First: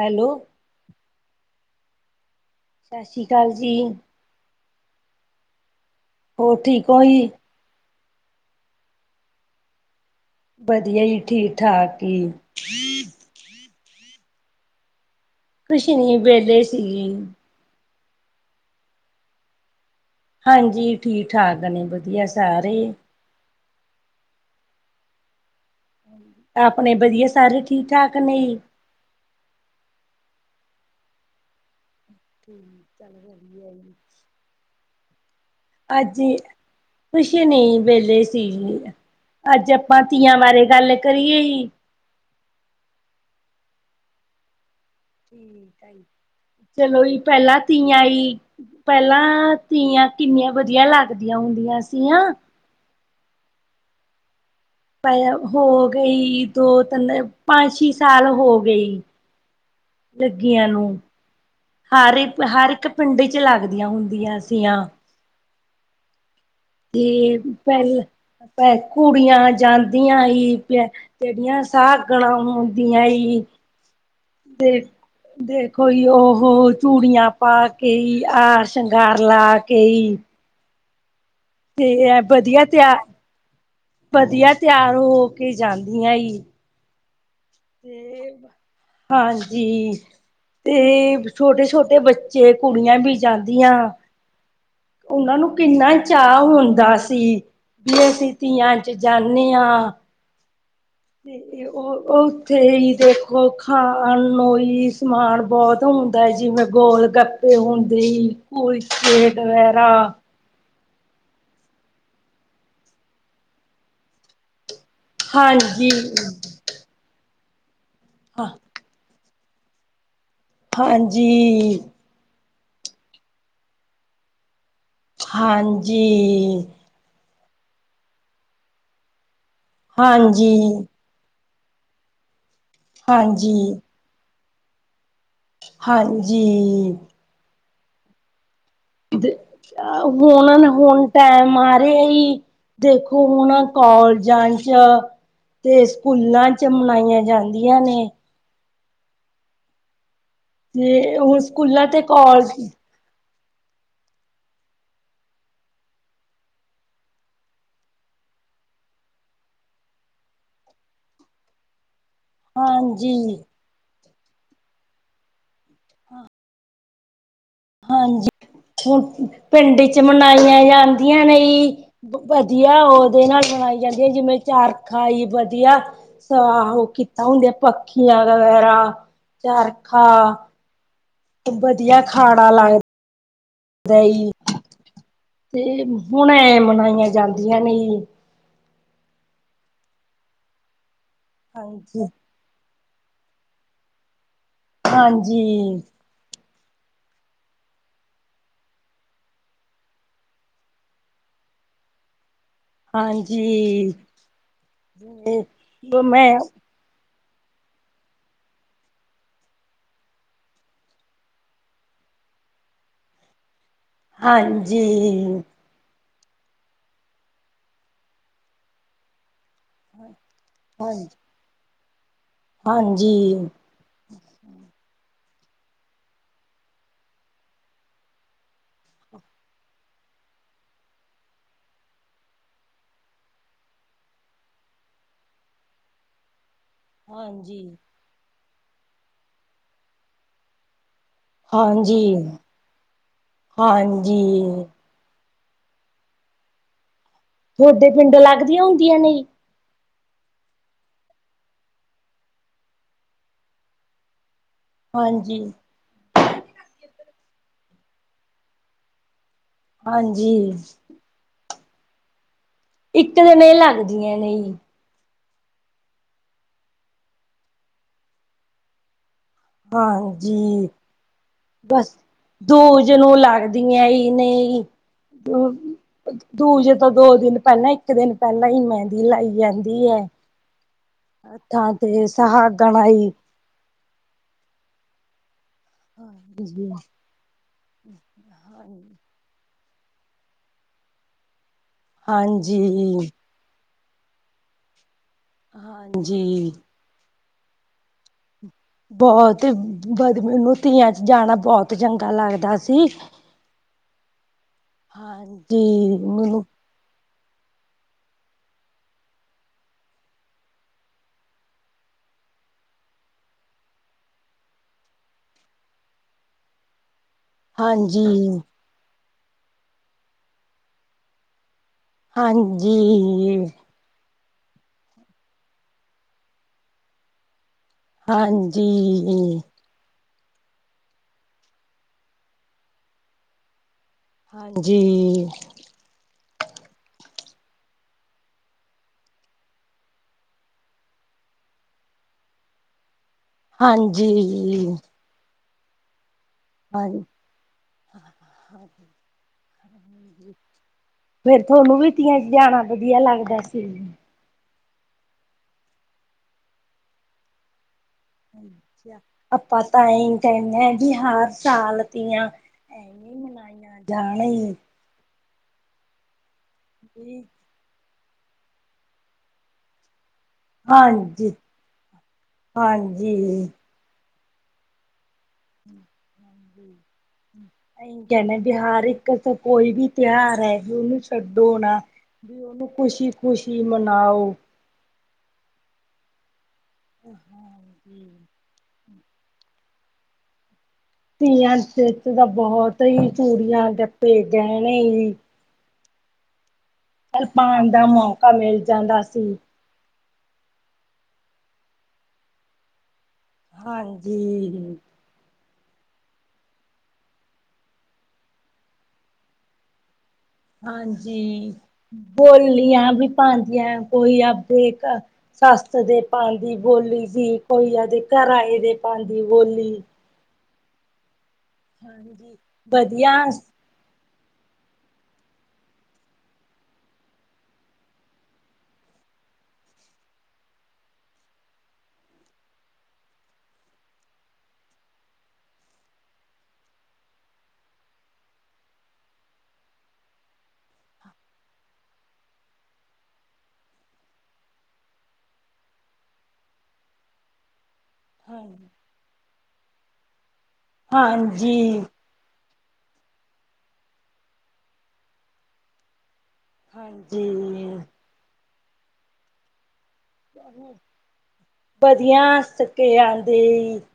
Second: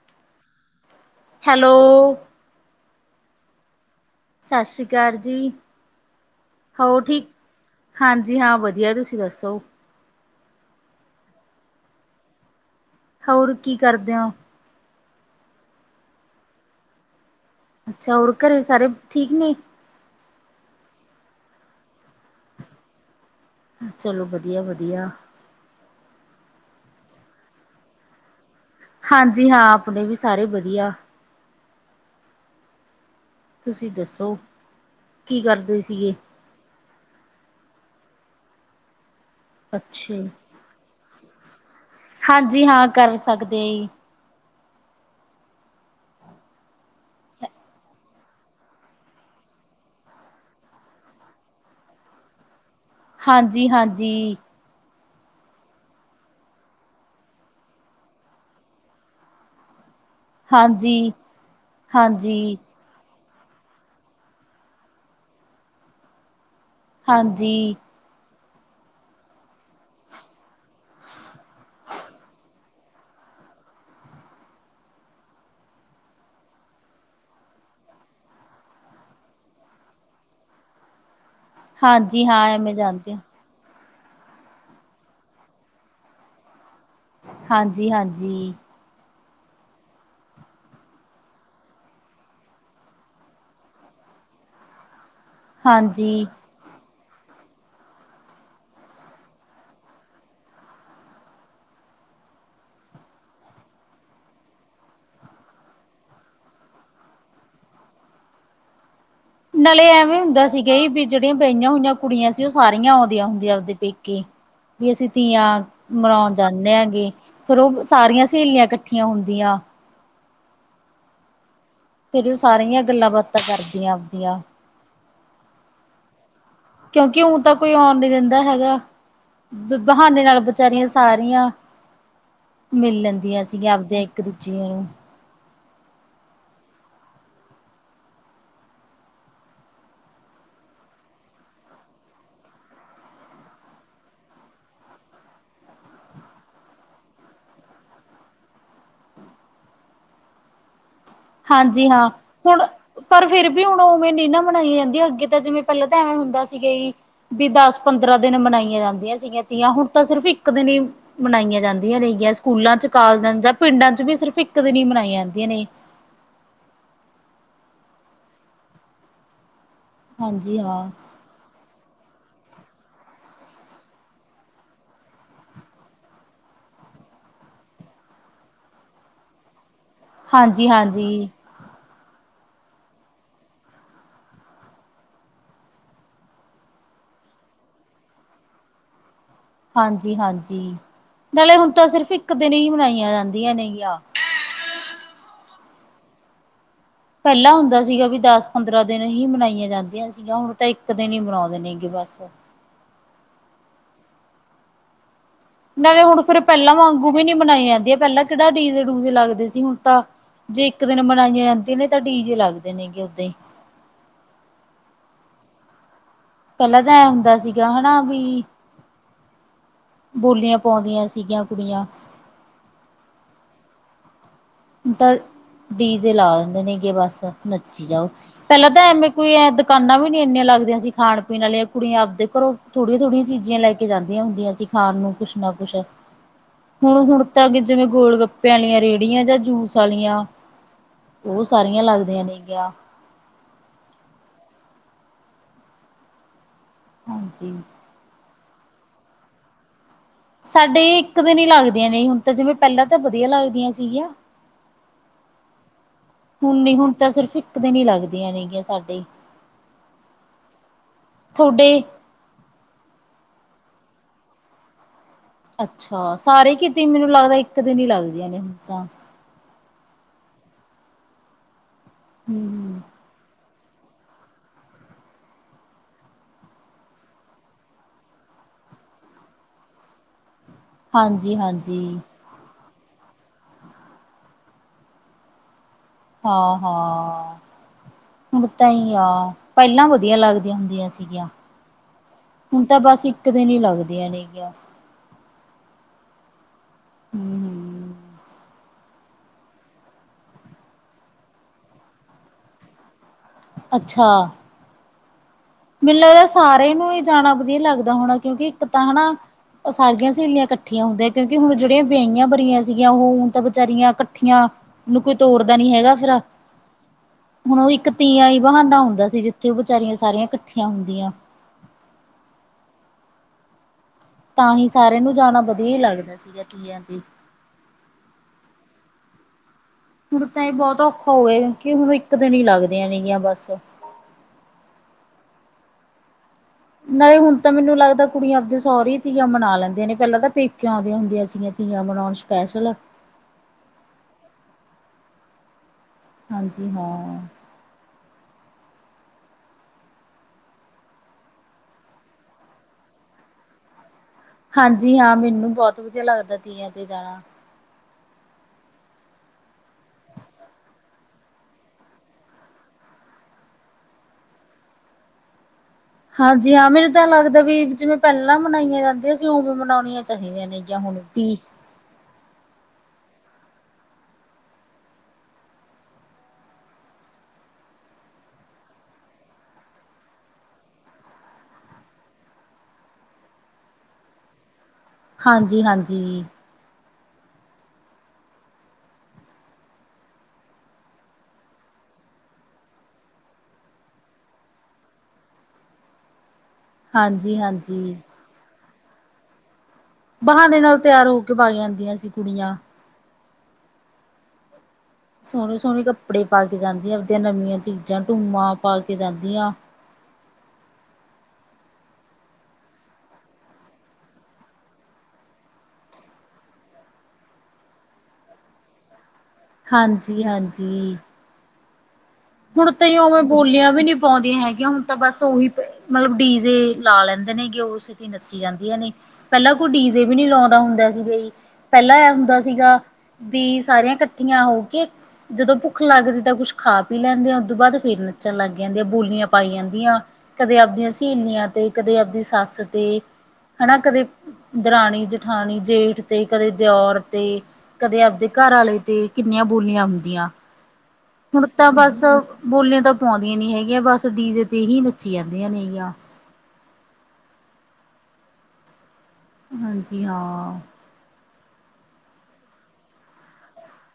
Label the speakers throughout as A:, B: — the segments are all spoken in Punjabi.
A: ਹੈਲੋ।
B: ਹੈਲੋ।
A: ਸਸ ਸ਼੍ਰੀ ਕਾਲ ਜੀ।
B: ਸਸ ਸ਼੍ਰੀ ਅਕਾਲ ਜੀ। ਹੋਰ ਠੀਕ ਹਾਂਜੀ ਹਾਂ। ਵਧੀਆ ਤੁਸੀਂ ਦੱਸੋ?
A: ਵਧੀਆ ਜੀ, ਠੀਕ-ਠਾਕ ਈ।
B: ਹੋਰ ਕੀ ਕਰਦੇ ਓ?
A: ਕੁੱਛ ਨੀ ਵਿਹਲੇ ਸੀਗੀ।
B: ਅੱਛਾ। ਹੋਰ ਘਰੇ ਸਾਰੇ ਠੀਕ ਨੇ?
A: ਹਾਂਜੀ। ਠੀਕ-ਠਾਕ ਨੇ ਵਧੀਆ ਸਾਰੇ।
B: ਚਲੋ ਵਧੀਆ-ਵਧੀਆ।
A: ਆਪਣੇ ਵਧੀਆ ਸਾਰੇ ਠੀਕ-ਠਾਕ ਨੇ?
B: ਹਾਂਜੀ। ਹਾਂ ਆਪਣੇ ਵੀ ਸਾਰੇ ਵਧੀਆ
A: ਠੀਕ ਚੱਲ ਫੇਰ
B: ਤੁਸੀਂ ਦੱਸੋ, ਕੀ ਕਰ
A: ਅੱਜ, ਕੁਛ ਨਹੀਂ ਵੇਲੇ ਸੀਗੀ ਮੈ। ਅੱਜ ਆਪਾਂ
B: ਅੱਛਾ ਜੀ,
A: ਤੀਆਂ ਬਾਰੇ ਗੱਲ ਕਰੀਏ ਜੀ।
B: ਹਾਂਜੀ। ਹਾਂ ਕਰ ਸਕਦੇ ਜੀ।
A: ਠੀਕ ਐ ਜੀ, ਚਲੋ ਜੀ ਪਹਿਲਾਂ ਤੀਆਂ ਆਈ ਪਹਿਲਾਂ ਤੀਆਂ ਕਿੰਨੀਆਂ ਵਧੀਆ ਲੱਗਦੀਆਂ ਹੁੰਦੀਆਂ ਸੀਆਂ।
B: ਹਾਂਜੀ ਹਾਂਜੀ।
A: ਹੋ ਗਈ ਦੋ-ਤਿੰਨ ਪੰਜ- ਛੇ ਸਾਲ ਹੋ ਗਈ। ਲੱਗੀਆਂ ਨੂੰ,
B: ਹਾਂਜੀ
A: ਹਰ ਇੱਕ,
B: ਹਾਂਜੀ
A: ਹਰ ਇੱਕ ਪਿੰਡ ਚ ਲੱਗਦੀਆਂ ਹੁੰਦੀਆਂ ਸੀਆਂ। ਤੇ
B: ਹਾਂਜੀ
A: ਪਹਿਲ- ਪਹਿਲ ਕੁੜੀਆਂ ਜਾਂਦੀਆਂ ਆਈ। ਤੇ ਜਿਹੜੀਆਂ ਸਾਗੁਣਾ ਹੁੰਦੀਆਂ ਆਈ। ਦੇਖੋ ਜੀ ਉਹ ਚੂੜੀਆਂ ਪਾ ਕੇ ਈ, ਆਰ ਸ਼ਿੰਗਾਰ ਲਾ ਕੇ ਈ ਤੇ
B: ਹਾਂਜੀ
A: ਐਨ
B: ਹਾਂ
A: ਵਧੀਆ
B: ਐਵੇਂ
A: ਤਿਆਰ,
B: ਜਾਂਦੇ
A: ਵਧੀਆ ਤਿਆਰ ਹੋ ਕੇ ਜਾਂਦੀਆਂ ਆਈ।
B: ਹਾਂਜੀ ਹਾਂਜੀ
A: ਹਾਂਜੀ ਤੇ ਛੋਟੇ -ਛੋਟੇ ਬੱਚੇ ਕੁੜੀਆਂ ਵੀ ਜਾਂਦੀਆਂ। ਉਹਨਾਂ ਨੂੰ ਕਿੰਨਾ
B: ਹਾਂਜੀ
A: ਚਾਅ ਹੁੰਦਾ ਸੀ, ਵੀ ਅਸੀਂ ਧੀਆਂ ਚ ਜਾਂਦੇ ਹਾਂ। ਤੇ ਉਹ ਉੱਥੇ ਹੀ ਦੇਖੋ, ਖਾਣ ਨੂੰ ਹੀ ਸਮਾਨ ਬਹੁਤ ਹੁੰਦਾ ਜਿਵੇਂ, ਗੋਲ ਗੱਪੇ ਹੁੰਦੇ ਕੁਲਚੇ
B: ਨਾਲੇ
A: ਵਗੈਰਾ
B: ਐਵੇਂ ਹੁੰਦਾ ਸੀਗਾ, ਵੀ ਜਿਹੜੀਆਂ ਬਹੀਆਂ ਹੋਈਆਂ ਕੁੜੀਆਂ ਸੀ, ਉਹ ਸਾਰੀਆਂ ਆਉਂਦੀਆਂ ਹੁੰਦੀਆਂ ਆਪਦੇ ਪੇਕੇੀ। ਵੀ ਅਸੀਂ ਤੀਆਂ
A: ਹਾਂਜੀ
B: ਮਨਾਉਣ ਜਾਂਦੇ ਹਾਂਗੇ, ਫੇਿਰ ਉਹ ਸਾਰੀਆਂ ਸਹੇਲੀਆਂ ਇਕ ਇਕੱਠੀਆਂ ਹੁੰਦੀਆਂ।
A: ਹਾਂਜੀ
B: ਫੇਿਰ, ਉਹ ਸਾਰੀਆਂ ਗੱਲਾਂ ਬਾਤਾਂ ਕਰਦੀਆਂ ਆਪਦੀਆਂ।
A: ਹਾਂਜੀ
B: ਕਿਉਂਕਿ, ਊ ਤਾਂ ਕੋਈ ਆਉਣ ਨੀ ਦਿੰਦਾ ਹੈਗਾ, ਬਹਾਨੇ ਨਾਲ
A: ਹਾਂਜੀ
B: ਬੇਚਾਰੀਆਂ ਸਾਰੀਆਂ, ਮਿਲ ਲੈਂਦੀਆਂ ਸੀਗੀਆਂ,
A: ਹਾਂਜੀ
B: ਆਪਦੇ ਇੱਕ ਦੂਜੇ ਨੂੰ
A: ਹਾਂਜੀ ਹੁਣ -ਹੁਣ ਟੈਮ ਆ ਰਿਹਾ ਹੀ। ਦੇਖੋ, ਹੁਣ ਕੋਾਲਜਾਂ ਚ ਤੇ ਸਕੂਲਾਂ ਚ, ਮਨਾਈਆਂ ਜਾਂਦੀਆਂ ਨੇ ਤੇ ਹੁਣ, ਸਕੂਲਾਂ
B: ਹਾਂਜੀ
A: ਤੇ
B: ਹਾਂ
A: ਕੋਾਲਜ
B: ਹੁਣ ਪਰ, ਫ਼ਿਰ ਵੀ ਹੁਣ ਉਵੇਂ ਨਹੀਂ ਨਾ ਬਨਾਈਆ ਜਾਂਦੀਆਂ ਅੱਗੇ ਤਾਂ ਜਿਵੇਂ, ਪਹਿਲਾਂ ਤਾਂ ਐਵੇਂ ਹੁੰਦਾ ਸੀਗਾ। ਵੀ ਦਸ, ਪੰਦਰਾਂ ਦਿਨ ਮਨਾਈਆਂ ਜਾਂਦੀਆਂ ਸੀਗੀਆਂ ਤੀਆਂ, ਹੁਣ, ਤਾਂ ਸਿਰਫ ਇੱਕ ਦਿਨ ਹੀ। ਮਨਾਈਆਂ ਜਾਂਦੀਆਂ ਨੇਗੀਆਂ, ਸਕੂਲਾਂ ਚ ਕਾਲਜਾਂ
A: ਹਾਂਜੀ
B: ਜਾਂ ਪਿੰਡਾਂ ਚ ਵੀ ਸਿਰਫ਼ ਇੱਕ ਦਿਨ ਹੀ ਮਨਾਈਆਂ ਜਾਂਦੀਆਂ ਨੇ
A: ਹਾਂਜੀ, ਹੁਣ ਪਿੰਡ ਚ
B: ਹਾਂਜੀ
A: ਮਨਾਈਆਂ
B: ਹਾਂ
A: ਜਾਂਦੀਆਂ ਨੇ ਵਧੀਆ, ਉਹਦੇ ਨਾਲ ਬਣਾਈ ਜਾਂਦੀ ਹੈ ਜਿਵੇਂ, ਚਾਰਖਾਈ ਵਧੀਆ ਸ ਉਹ ਕੀਤਾ ਹੁੰਦੀਆਂ, ਪੱਖੀਆਂ ਵਗੈਰਾ, ਚਰਖਾ
B: ਜੀ ਹਾਂਜੀ
A: ਵਧੀਆ, ਖਾਣਾ ਲਾਏ। ਤੇ ਹੁਣ ਐ, ਮਨਾਈਆਂ ਜਾਂਦੀਆਂ ਨੇ ਜੀ।
B: ਹਾਂਜੀ -ਹਾਂਜੀ ਨਾਲੇ ਹੁਣ ਤਾਂ
A: ਹਾਂਜੀ
B: ਸਿਰਫ਼ ਇੱਕ ਦਿਨ ਹੀ, ਮਨਾਈਆਂ ਜਾਂਦੀਆਂ ਨੇਗੀਆਂ।
A: ਹਾਂਜੀ
B: ਪਹਿਲਾਂ ਹੁੰਦਾ ਸੀਗਾ ਵੀ ਦਸ, ਪੰਦਰਾਂ ਦਿਨ ਹੀ ਮਨਾਈਆਂ ਜਾਂਦੀਆਂ ਸੀਗੀਆਂ, ਹੁਣ ਤਾਂ ਇੱਕ ਦਿਨ ਹੀ ਮਨਾਉਂਦੇ ਨੇ ਇ ਬਸ
A: ਹਾਂਜੀ
B: ਨਹੀਂ ਹੁਣ
A: ਮੈਂ
B: ਫੇਰ, ਪਹਿਲਾਂ ਵਾਂਗੂ ਵੀ ਨੀ ਮਨਾਈਆਂ ਜਾਂਦੀਆਂ, ਪਹਿਲਾਂ ਕਿਹੜਾ ਡੀਜ਼ੇ ਡੂਜੇ ਲੱਗਦੇ ਸੀ, ਹੁਣ ਤਾਂ ਜੇ ਇੱਕ ਦਿਨ ਮਨਾਈਆਂ ਜਾਂਦੀਆਂ ਨੇ, ਤਾਂ ਡੀ ਜੇ ਲੱਗਦੇ ਨੇਗੇ ਉਓਦਾਂ ਹੀ।
A: ਹਾਂਜੀ
B: ਪਹਿਲਾਂ ਤਾਂ ਐ ਹੁੰਦਾ ਸੀਗਾ, ਹਨਾ ਬ ਬੋਲੀਆਂ, ਪਾਉਂਦੀਆਂ
A: ਹਾਂਜੀ
B: ਸੀਗੀਆਂ, ਕੁੜੀਆਂ
A: ਹਾਂਜੀ
B: ਤਾਂ ਡੀਜੇ ਲਾ ਦਿੰਦੇ ਨੇ ਕਿ, ਬਸ ਨੱਚੀ ਜਾਓ। ਪਹਿਲਾਂ ਤਾਂ ਐਵੇਂ, ਕੋਈ ਐ ਦੁਕਾਨਾਂ ਵੀ ਨੀ ਇੰਨੀਆਂ ਲੱਗਦੀਆਂ ਸੀ, ਖਾਣ ਪੀਣ ਵਾਲੀਆਂ ਕੁੜੀਆਂ ਆਪਦੇ ਘਰੋਂ ਥੋੜੀਆਂ, ਥੋੜੀਆਂ ਚੀਜ਼ੀਆਂ ਲੈ ਕੇ ਜਾਂਦੀਆਂ ਹੁੰਦੀਆਂ ਸੀ, ਖਾਣ ਨੂੰ ਕੁਛ ਨਾ ਕੁੱਛ
A: ਹ [unintelligible]
B: ਹੁਣ ਹੁਣ ਤਾਂ ਅੱ, ਜਿਵੇਂ ਗੋਲ ਗੱਪਿਆਂ ਵਾਲੀਆਂ ਰੇਹੜੀਆਂ ਜਾਂ ਜੂਸ ਵਾਲੀਆਂ। ਉਹ ਸਾਰੀਆਂ ਲੱਗਦੀਆਂ
A: ਹਾਂਜੀ-
B: ਨੇਗੀਆਂ
A: ਹਾਂਜੀ,
B: ਹਾਂਜੀ [unintelligible]
A: ਤੁਹਾਡੇ ਪਿੰਡ ਲੱਗਦੀਆਂ ਹੁੰਦੀਆਂ ਨੇ,।
B: ਸਾਡੇ ਇੱਕ ਦਿਨ ਹੀ ਲੱਗਦੀਆਂ ਨੇ, ਹੁਣ ਤਾਂ ਜਿਵੇਂ ਪਹਿਲਾਂ ਤਾਂ ਵਧੀਆ ਲੱਗਦੀਆਂ ਸੀਗੀਆਂ।
A: ਹਾਂਜੀ,।
B: ਹੁਣ ਨ ਹੁਣ ਤਾਂ ਸਿਰਫ਼ ਇੱਕ ਦਿਨ ਹੀ ਲੱਗਦੀਆਂ ਨੇਗੀਆਂ ਸਾਡੇ ਹੀ,।
A: ਹਾਂਜੀ।
B: ਥੋਡੇ
A: ਇੱਕ ਦਿਨ ਇਹ ਲੱਗਦੀਆਂ ਨਹੀਂ।
B: ਅੱਛਾ ਸਾਰੇ ਕੀਤੀ ਮੈਨੂੰ ਲੱਗਦਾ ਇੱਕ ਦਿਨ ਹੀ ਲੱਗਦੀਆਂ ਨੇ ਹੁਣ ਤਾਂ।
A: ਆਓ ਜੀ। ਬਸ
B: ਹੂੰ
A: ਦੂਜ ਨੂੰ ਲਾਗ ਤੀਆਂ ਹੀ ਨਈ ਹਮ। ਦੂਜ ਤੋ ਇਕ ਦਿਨ ਪੈਲਾ ਈ ਇੱਕ ਦਿਨ ਪਹਿਲਾਂ ਹੀ ਮਹਿੰਦੀ ਲਾਈ ਯਾਂਦੀ ਐ।
B: ਹਾਂਜੀ
A: ੱਥਾਂ
B: ਹਾਂਜੀ
A: ਤੇ ਸਹਾਗਣ ਦੀ ਦਿਨ ਆ ਆਈ,
B: ਹਾਂ
A: ਹਾਂਜੀ।
B: ਹਾਂ ਹਣ ਤਾਂ ਹੀ ਆ, ਪਹਿਲਾਂ ਵਧੀਆ ਲੱਗਦੀਆਂ ਹੁੰਦੀਆਂ ਸੀਗੀਆਂ ਹੁਣ ਤਾਂ ਬਸ
A: ਹਾਂਜੀ,
B: ਇੱਕ। ਦਿ ਨੀ ਲੱਗਦੀਆਂ ਨੇਗੀਆਂ।
A: ਹਾਂਜੀ।
B: ਹਮ -ਹਮ [unintelligible]
A: ਬਹੁਤ ਬ ਮੈਨੂੰ ਤੀਆਂ ਚ ਜਾਣਾ ਬਹੁਤ ਚੰਗਾ ਲੱਗਦਾ ਸੀ।
B: ਅੱਛਾ।
A: ਹਾਂਜੀ।
B: ਮੈਨੂੰ ਇਹਦਾ ਸਾਰੇਿਆਂ ਨੂੰ ਹੀ ਜਾਣਾ ਵਧੀਆ ਲੱਗਦਾ ਹੋਣਾ ਕਿਉਂਕਿ ਇੱਕ ਤਾਂ ਹਨਾ ਉਹ ਸਾਰੀਆਂ ਸਹੇਲੀਆਂ ਇਕੱਠੀਆਂ ਹੁੰਦੀਆਂ ਕਿਉਂਕਿ ਹੁਣ ਜਿਹੜੀਆਂ ਵਿਆਹੀਆਂ ਬਰੀਆਂ ਸੀਗੀਆਂ ਉਹ ਹੁਣ ਤਾਂ ਬੇਾਰੀਆਂ ਇਕੱਠੀਆਂ? ਓ ਹਨੂੰ ਕੋਈ ਤੋਰਦਾ ਨੀ ਹੈਗਾ ਫਰਾ
A: [unintelligible]
B: ਹੁਣ ਉਹ ਇੱਕ ਤੀਆਂ ਹੀ
A: ਹਾਂਜੀ,
B: ਬਹਾਂਡਾ ਹੁੰਦਾ ਸੀ ਜਿੱਥੇ ਉਹ ਬਾਰੀਆਂ ਸਾਰੀਆਂ ਇਕੱਠੀਆਂ ਹੁੰਦੀਆਂ।
A: ਹਾਂਜੀ।
B: ਤਾਂ ਹੀ ਸਾਰਿਆਂ ਨੂੰ ਜਾਣਾ ਵਧੀਆ ਹੀ ਲੱਗਦਾ ਸੀਗਾ ਕੀ ਆ।
A: ਹਾਂਜੀ।
B: ਹੁਣ ਤਾਂ ਇਹ ਬਹੁਤ ਔਖਾ ਹੋਆ ਕਿਉਕਿ ਹੁਣ ਇੱਕ ਦਿਨ ਹੀ ਲੱਗਦੀਆਂ ਨੇਗੀਆਂ ਬਸ
A: ਹਾਂਜੀ।
B: ਨਾਲੇ ਹੁਣ ਤਾਂ ਮੈਨੂੰ ਲੱਗਦਾ ਕੁੜੀਆਂ ਆਪਦੇ ਸਹੁਰ ਧੀਆਂ ਮਨਾ ਲੈਂਦੀਆਂ ਨੇ ਪਹਿਲਾਂ ਤਾਂ ਪੇਕਿਆਂ ਦੀਆਂ ਹੁੰਦੀਆਂ ਸੀ। ਧੀਆਂ ਬਣਾਉਣ ਸਪੈਸ਼ਲ ਆ
A: ਹਾਂਜੀ।
B: ਹਾਂਜੀ ਹਾਂ।
A: ਹਾਂ ਹਾਂਜੀ [unintelligible] ਫੇਰ ਤੁਹਾਨੂੰ ਵੀ ਤੀਆਂ ਜਾਣਾ ਵਧੀਆ ਲੱਗਦਾ ਸੀ।
B: ਹਾਂਜੀ ਹਾਂ ਮੈਨੂੰ ਬਹੁਤ ਵਧੀਆ ਲੱਗਦਾ ਤੀਆਂ ਤੇ ਜਾਣਾ।
A: ਆਪਾਂ ਤਾਂ ਹੀ ਕਹਿੰਦੇ ਹ ਵੀ ਹਰ ਸਾਲ ਦੀਆਂ। ਮਨਾਈਆਂ ਜਾਣ।
B: ਹਾਂਜੀ ਹਾਂ ਮੈਨੂੰ ਤਾਂ ਲੱਗਦਾ ਵੀ ਜਿਵੇਂ ਪਹਿਲਾਂ ਮਨਾਈਆਂ ਜਾਂਦੀਆਂ ਸੀ ਉਵੇਂ ਮਨਾਉਣੀਆਂ ਚਾਹੀਦੀਆਂ ਨੇ?
A: ਹਾਂਜੀ-ਹਾਂਜੀ। ਹਮ ਹਾਂਜੀ ਹ [unintelligible] [unintelligible] ਕਹਿੰਦੇ ਬਿਹਾਰ ਇੱਕ ਕੋਈ ਵੀ ਤਿਉਹਾਰ ਹੈ ਵੀ ਉਹਨੂੰ ਛੱਡੋਣਾ ਵੀ ਉਹਨੂੰ ਖੁਸ਼ੀ ਖੁਸ਼ੀ ਮਨਾਓ, ਜਿਸ।
B: ਹਾਂਜੀ -ਹਾਂਜੀ।
A: ਹਾਂਜੀ ਧੀਆਂ ਚ ਤਾਂ ਬੋਹਤ ਹੀ ਚੂੜੀਆ [unintelligible]
B: ਹਾਂਜੀ
A: ਕਲਪਾਨ ਦਾ
B: ਹਾਂਜੀ
A: ਮੌਕਾ ਮਿਲ ਜਾਂਦਾ ਸੀ।
B: ਬਹਾਨੇ ਨਾਲ ਤਿਆਰ ਹੋ ਕੇ ਵੱਗ ਜਾਂਦੀਆਂ ਸੀ ਕੁੜੀਆਂ।
A: ਹਾਂਜੀ
B: ਸੋਹਣੇ-ਸੋਹਣੇ ਕੱਪੜੇ ਪਾ ਕੇ ਜਾਂਦੀਆਂ ਆਪਦੀਆਂ ਨਵੀਆਂ ਚੀਜ਼ਾਂ ਟੂਮਾਂ ਪਾ ਕੇ ਜਾਂਦੀਆ।
A: ਹਾਂਜੀ, ਬੋਲੀਆਂ ਵੀ ਪਾਂਦੀਆ ਕੋਈ ਆਪੇ ਘ ਸੱਸ ਦੇ ਪਾਦੀ ਬੋਲੀ ਸੀ ਕੋਈ ਆਦੇ ਘਰ ਆਏ ਦੇ ਪਾਦੀ ਬੋਲੀ।
B: ਜੀ ਹਾਂਜੀ।
A: ਹਾਂਜੀ
B: ਹੁਣ ਤੇ
A: ਵਧੀਆ
B: ਉਵੇਂ ਬੋਲਿਆ ਵੀ ਨੀ ਪੋਦੀਆ ਹੈਗੀਆਂ ਹੁਣ ਤਾਂ ਬਸ ਉਹੀ ਮਤਲਬ ਡੀਜੇ ਲਾ ਲੈਂਦੇ ਨੇ ਗੇ ਉਸ ਦਿ ਨੱਚੀ ਜਾਂਦੀਆ ਨੇ ਪਹਿਲਾਂ ਕੋਈ ਡੀਜੇ ਵੀ ਨੀ ਲਾਉਂਦਾ ਹੁੰਦਾ ਸੀ ਬਈ ਪਹਿਲਾਂ ਏਹ ਹੁੰਦਾ ਸੀਗਾ ਵੀ ਸਾਰੀਆ ਕੱਠੀਆ ਹੋ ਕੇ ਜਦੋ ਭੁੱਖ ਲੱਗਦੀ ਤਾਂ ਕੁੱਛ ਖਾ ਪੀ ਲੈਂਦੀਆ ਉਹ ਤੋਂ ਬਾਦ ਫਿਰ ਨੱਚਣ ਲੱਗ ਜਾਂਦੀ ਆ ਬੋਲੀਆਂ ਪਾਈ ਜਾਂਦੀਆ। ਕਦੇ ਆਪਦੀਆਂ ਸਹੇਲੀਆਂ ਤੇ, ਕਦੇ ਆਪਦੀ ਸੱਸ ਤੇ ਹਨਾ ਕਦੇ ਦਰਾਣੀ, ਜਠਾਣੀ, ਜੇਠ ਤੇ ਕਦੇ ਦਿਓਰ ਤੇ। ਕਦੇ ਆਪਦੇ
A: ਹਾਂ
B: ਘਰ ਆਲੇ ਤੇ ਕਿੰਨੀਆਂ ਬੋਲੀਆਂ ਹੁੰਦੀਆਂ। ਹੁਣ
A: ਹਾਂਜੀ
B: ਤਾਂ ਬਸ ਬੋਲੀਆਂ ਤਾਂ ਪਾਉਂਦੀਆ ਨੀ ਹੈਗੀਆ ਬਸ ਡੀਜੇ ਤੇ ਹੀ ਨੱਚੀ ਜਾਂਦੀਆ ਨੇ ਗਿਆ।
A: ਹਾਂਜੀ
B: ਹਾਂਜੀ ਹਾਂ।
A: ਵਧੀਆ [unintelligible]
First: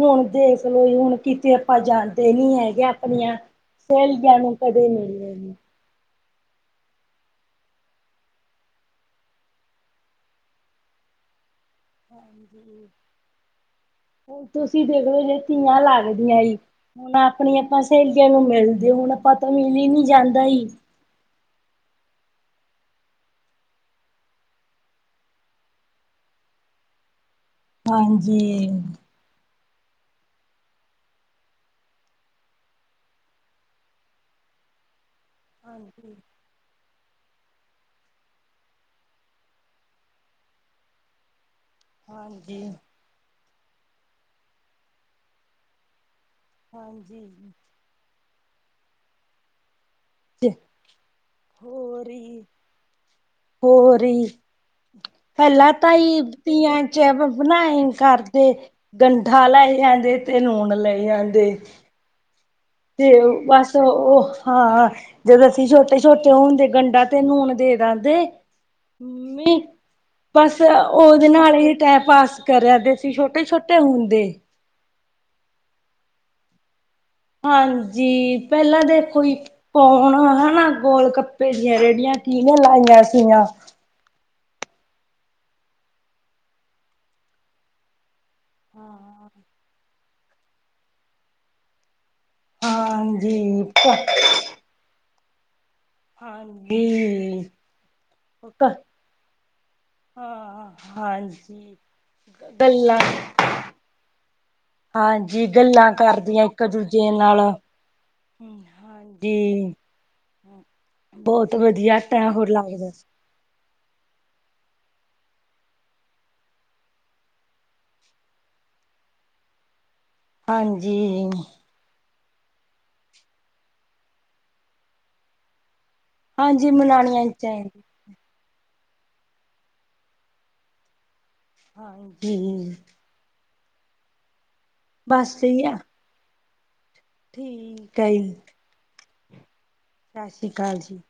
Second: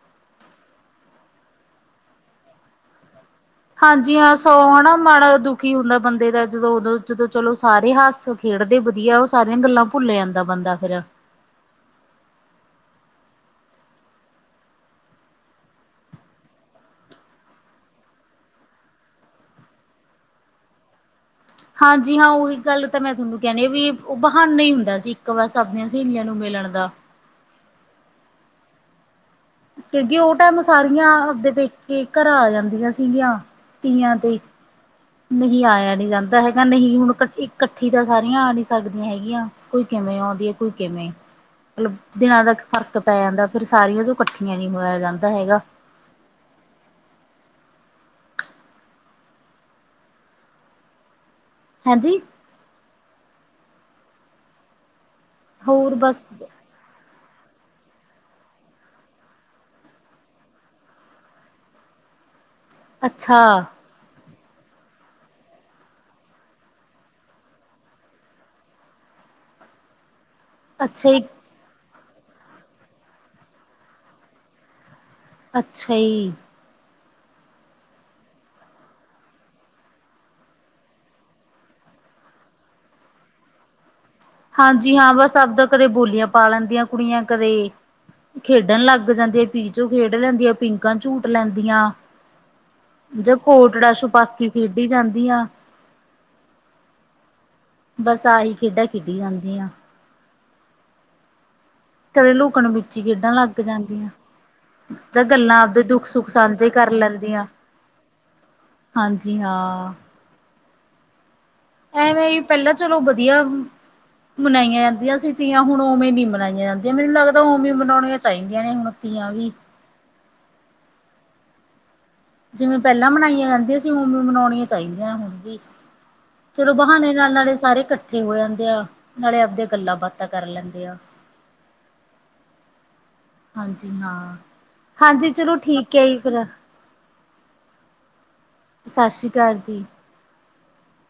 A: ਹੁਣ ਦੇਖ ਲੋ ਹੁਣ ਕਿਤੇ ਆਪਾਂ ਜਾਂਦੇ ਨੀ ਹੈਗੇ ਆਪਣੀਆਂ
B: ਹਾਂਜੀ ਹਾਂ
A: ਸਹੇਲੀਆਂ
B: ਸੋ
A: ਨੂੰ ਕਦੇ
B: ਹਨਾ
A: ਮਿਲਦੇ
B: ਮਾੜਾ
A: ਨੀ
B: ਦੁਖੀ ਹੁੰਦਾ ਬੰਦੇ ਦਾ ਜਦੋਂ ਉਦੋਂ ਜਦੋਂ ਚਲੋ ਸਾਰੇ ਹੱਸ ਖੇਡਦੇ ਵਧੀਆ ਉਹ ਸਾਰੀਆਂ ਗੱਲਾਂ ਭੁੱਲ ਜਾਂਦਾ ਬੰਦਾ ਫੇਰ।
A: ਹੁਣ ਤੁਸੀਂ ਦੇਖਲੋ ਤੀਆਂ ਲੱਗਦੀਆਂ ਜੀ। ਹੁਣ ਆਪਣੀਆਂ ਆਪਾਂ ਸਹੇਲੀਆਂ ਨੂੰ ਮਿਲਦੇ ਹੁਣ ਆਪਾਂ ਤੋਂ ਮਿਲ ਲੀ ਨੀ ਜਾਂਦਾ ਈ।
B: ਹਾਂਜੀ, ਹਾਂ ਉਹੀ ਗੱਲ ਤਾਂ ਮੈਂ ਤੁਹਾਨੂੰ ਕਹਿਣੀ ਏ ਵੀ ਉਹ ਬਹਾਨਾ ਹੀ ਹੁੰਦਾ ਸੀ ਇੱਕ ਬਸ ਆਪਣੀਆਂ ਸਹੇਲੀਆਂ ਨੂੰ ਮਿਲਣ ਦਾ।
A: ਹਾਂਜੀ
B: ਕਿਉਂਕਿ ਉਹ ਟੈਮ ਸਾਰੀਆਂ ਆਪਦੇ ਪੇਕੇ ਘਰਾਂ ਆ ਜਾਂਦੀਆਂ ਸੀਗੀਆਂ ਤੀਆਂ ਤੇ। ਨਹੀਂ ਆਇਆ ਨੀ
A: ਹਾਂਜੀ,
B: ਜਾਂਦਾ ਹੈਗਾ ਨਹੀਂ ਹੁਣ ਇ ਕੱਠੀ ਤਾਂ ਸਾਰੀਆਂ ਆ ਨੀ ਸਕਦੀਆਂ ਹੈਗੀਆਂ ਕੋਈ ਕਿਵੇਂ ਆਉਂਦੀ ਹੈ ਕੋਈ ਕਿਵੇਂ। ਮਲਬ ਦਿਨਾਂ ਤੱਕ
A: ਹਾਂਜੀ,
B: ਫ਼ਰਕ ਪੈ ਜਾਂਦਾ ਫਿਰ ਸਾਰੀਆਂ ਤੋਂ ਕੱਠੀਆਂ ਨੀ ਹੋਇਆ ਜਾਂਦਾ ਹੈਗਾ।
A: ਹਾਂਜੀ [inaudible]
B: ਹਾਂਜੀ
A: ਈ ਹੋਰ ਈ ਪਹਿਲਾਂ ਤਾਂ
B: ਹੋਰ
A: ਹੀ
B: ਬਸ
A: ਤੀਆਂ [unintelligible] ਬਣਾਈ ਕਰਦੇ ਗੰਠਾ ਲੈਈ ਆਂਦੇ ਤੇ ਨੂਣ ਲੈਈ ਆਦੇ। ਤੇ
B: ਅੱਛਾ
A: ਬਸ ਉਹ ਹਾਂ। ਜਦੋਂ ਅਸੀਂ ਛੋਟੇ-ਛੋਟੇ ਹੁੰਦੇ ਗੰਡਾ ਤੇ ਨੂਨ ਦੇ ਦਿੰਦੇ। [unintelligible] ਬਸ
B: ਅੱਛਾ ਜੀ
A: ਉਹਦੇ ਨਾਲ ਹੀ ਟੈਮ ਪਾਸ ਕਰਿਆ ਦੇ ਸੀ ਛੋਟੇ-ਛੋਟੇ ਹੁੰਦੇ।
B: ਅੱਛਾ ਈ।
A: ਹਾਂਜੀ, ਪੈਲਾਂ ਦੇਖੋ ਯੀ ਪੈਲਾਂ ਨਾ, ਗੋਲਗੱਪੇ ਦੀਆਂ ਰੇੜੀਆਂ ਕੀਨੇ ਲਾਈਆਂ ਸੀਆਂ?
B: ਹਾਂਜੀ, ਹਾਂ ਬਸ ਆਪਦਾ ਕਦੇ ਬੋਲੀਆਂ ਪਾ ਲੈਂਦੀਆਂ ਕੁੜੀਆਂ, ਕਦੇ ਖੇਡਣ ਲੱਗ ਜਾਂਦੀ, ਪੀਚੋ ਖੇਡ ਲੈਂਦੀ, ਪੀਂਕਾ ਝੂਟ ਲੈਂਦੀਆਂ। ਜਾ
A: ਹਾਂਜੀ
B: ਕੋਟੜਾ
A: ਹਾਂਜੀ।
B: -ਛਪਾਕੀ ਖੇਡੀ ਜਾਂਦੀਆਂ।
A: ਹਾਂਡੀ
B: ਬਸ, ਆਹੀ ਖੇਡਾਂ ਖੇਡੀ ਜਾਂਦੀਆਂ।
A: ਹਾਂ, ਹਾਂਜੀ।
B: ਕਦੇ, ਲੁਕਣ
A: ਗੱਲਾਂ
B: ਮੀਚੀ ਖੇਡਣ ਲੱਗ ਜਾਂਦੀਆਂ। ਜਾ
A: ਹਾਂਜੀ
B: ਗੱਲਾਂ ਆਪਦੇ ਦੁੱਖ -ਸੁੱਖ
A: ਕਰਦੀਆਂ ਇੱਕ
B: ਸਾਂਝੇ ਕਰ
A: ਦੂਜੇ ਨਾਲ।
B: ਲੈਂਦੀਆਂ। ਹਾਂਜੀ, ਹਾਂ।
A: ਬੌਤ ਵਧੀਆ ਟੈ
B: ਐਵੇਂ ਹੀ
A: ਹੋਰ
B: ਪਹਿਲਾਂ
A: ਲੱਗਦਾ।
B: [unintelligible] ਮਨਾਈਆਂ ਜਾਂਦੀਆਂ ਸੀ ਤੀਆਂ, ਹੁਣ ਉਵੇਂ ਨੀ ਮਨਾਈਆਂ ਜਾਂਦੀਆਂ, ਮੈਨੂੰ ਲੱਗਦਾ ਓਵੇਂ ਮਨਾਣੀਆਂ ਚਾਈਦੀਆਂ ਨੇ ਹੁਨ। ਤੀਆਂ ਵੀ।
A: ਹਾਂਜੀ।
B: ਜਿਵੇਂ ਪੈਲਾਂ ਮਨਾਈਆਂ ਜਾਂਦੀਆਂ ਸੀ, ਉਵੇਂ ਮਨਾਉਣੀਆਂ ਚਾਈਦੀਆਂ ਹੁਣ ਵੀ।
A: ਹਾਂਜੀ
B: ਚਲੋ ਬਹਾਨੇ
A: ਮਨਾਣੀਆਂ
B: ਨਾਲ ਨਾਲੇ ਸਾਰੇ
A: ਚਾਹੀਦੀ
B: ਕੱਠੇ ਹੋ ਜਾਂਦੇ ਆ, ਨਾਲੇ ਆਪਦੇ ਗੱਲਾਂ-ਬਾਤਾਂ ਕਰ ਲੈਂਦੇ ਆ।
A: ਹਾਂਜੀ।
B: ਹਾਂਜੀ ਹਾਂ, ਹਾਂਜੀ
A: ਬਸ
B: ਚਲੋ
A: ਸਹੀ ਆ
B: ਠੀਕ ਐ ਜੀ ਫਿਰ।
A: ਠੀਕ ਐ ਯੀ।
B: ਸਸ ਸ਼ੀ ਕਾਲ ਜੀ।
A: ਸਸ ਸ਼ੀ ਕਾਲ ਜੀ।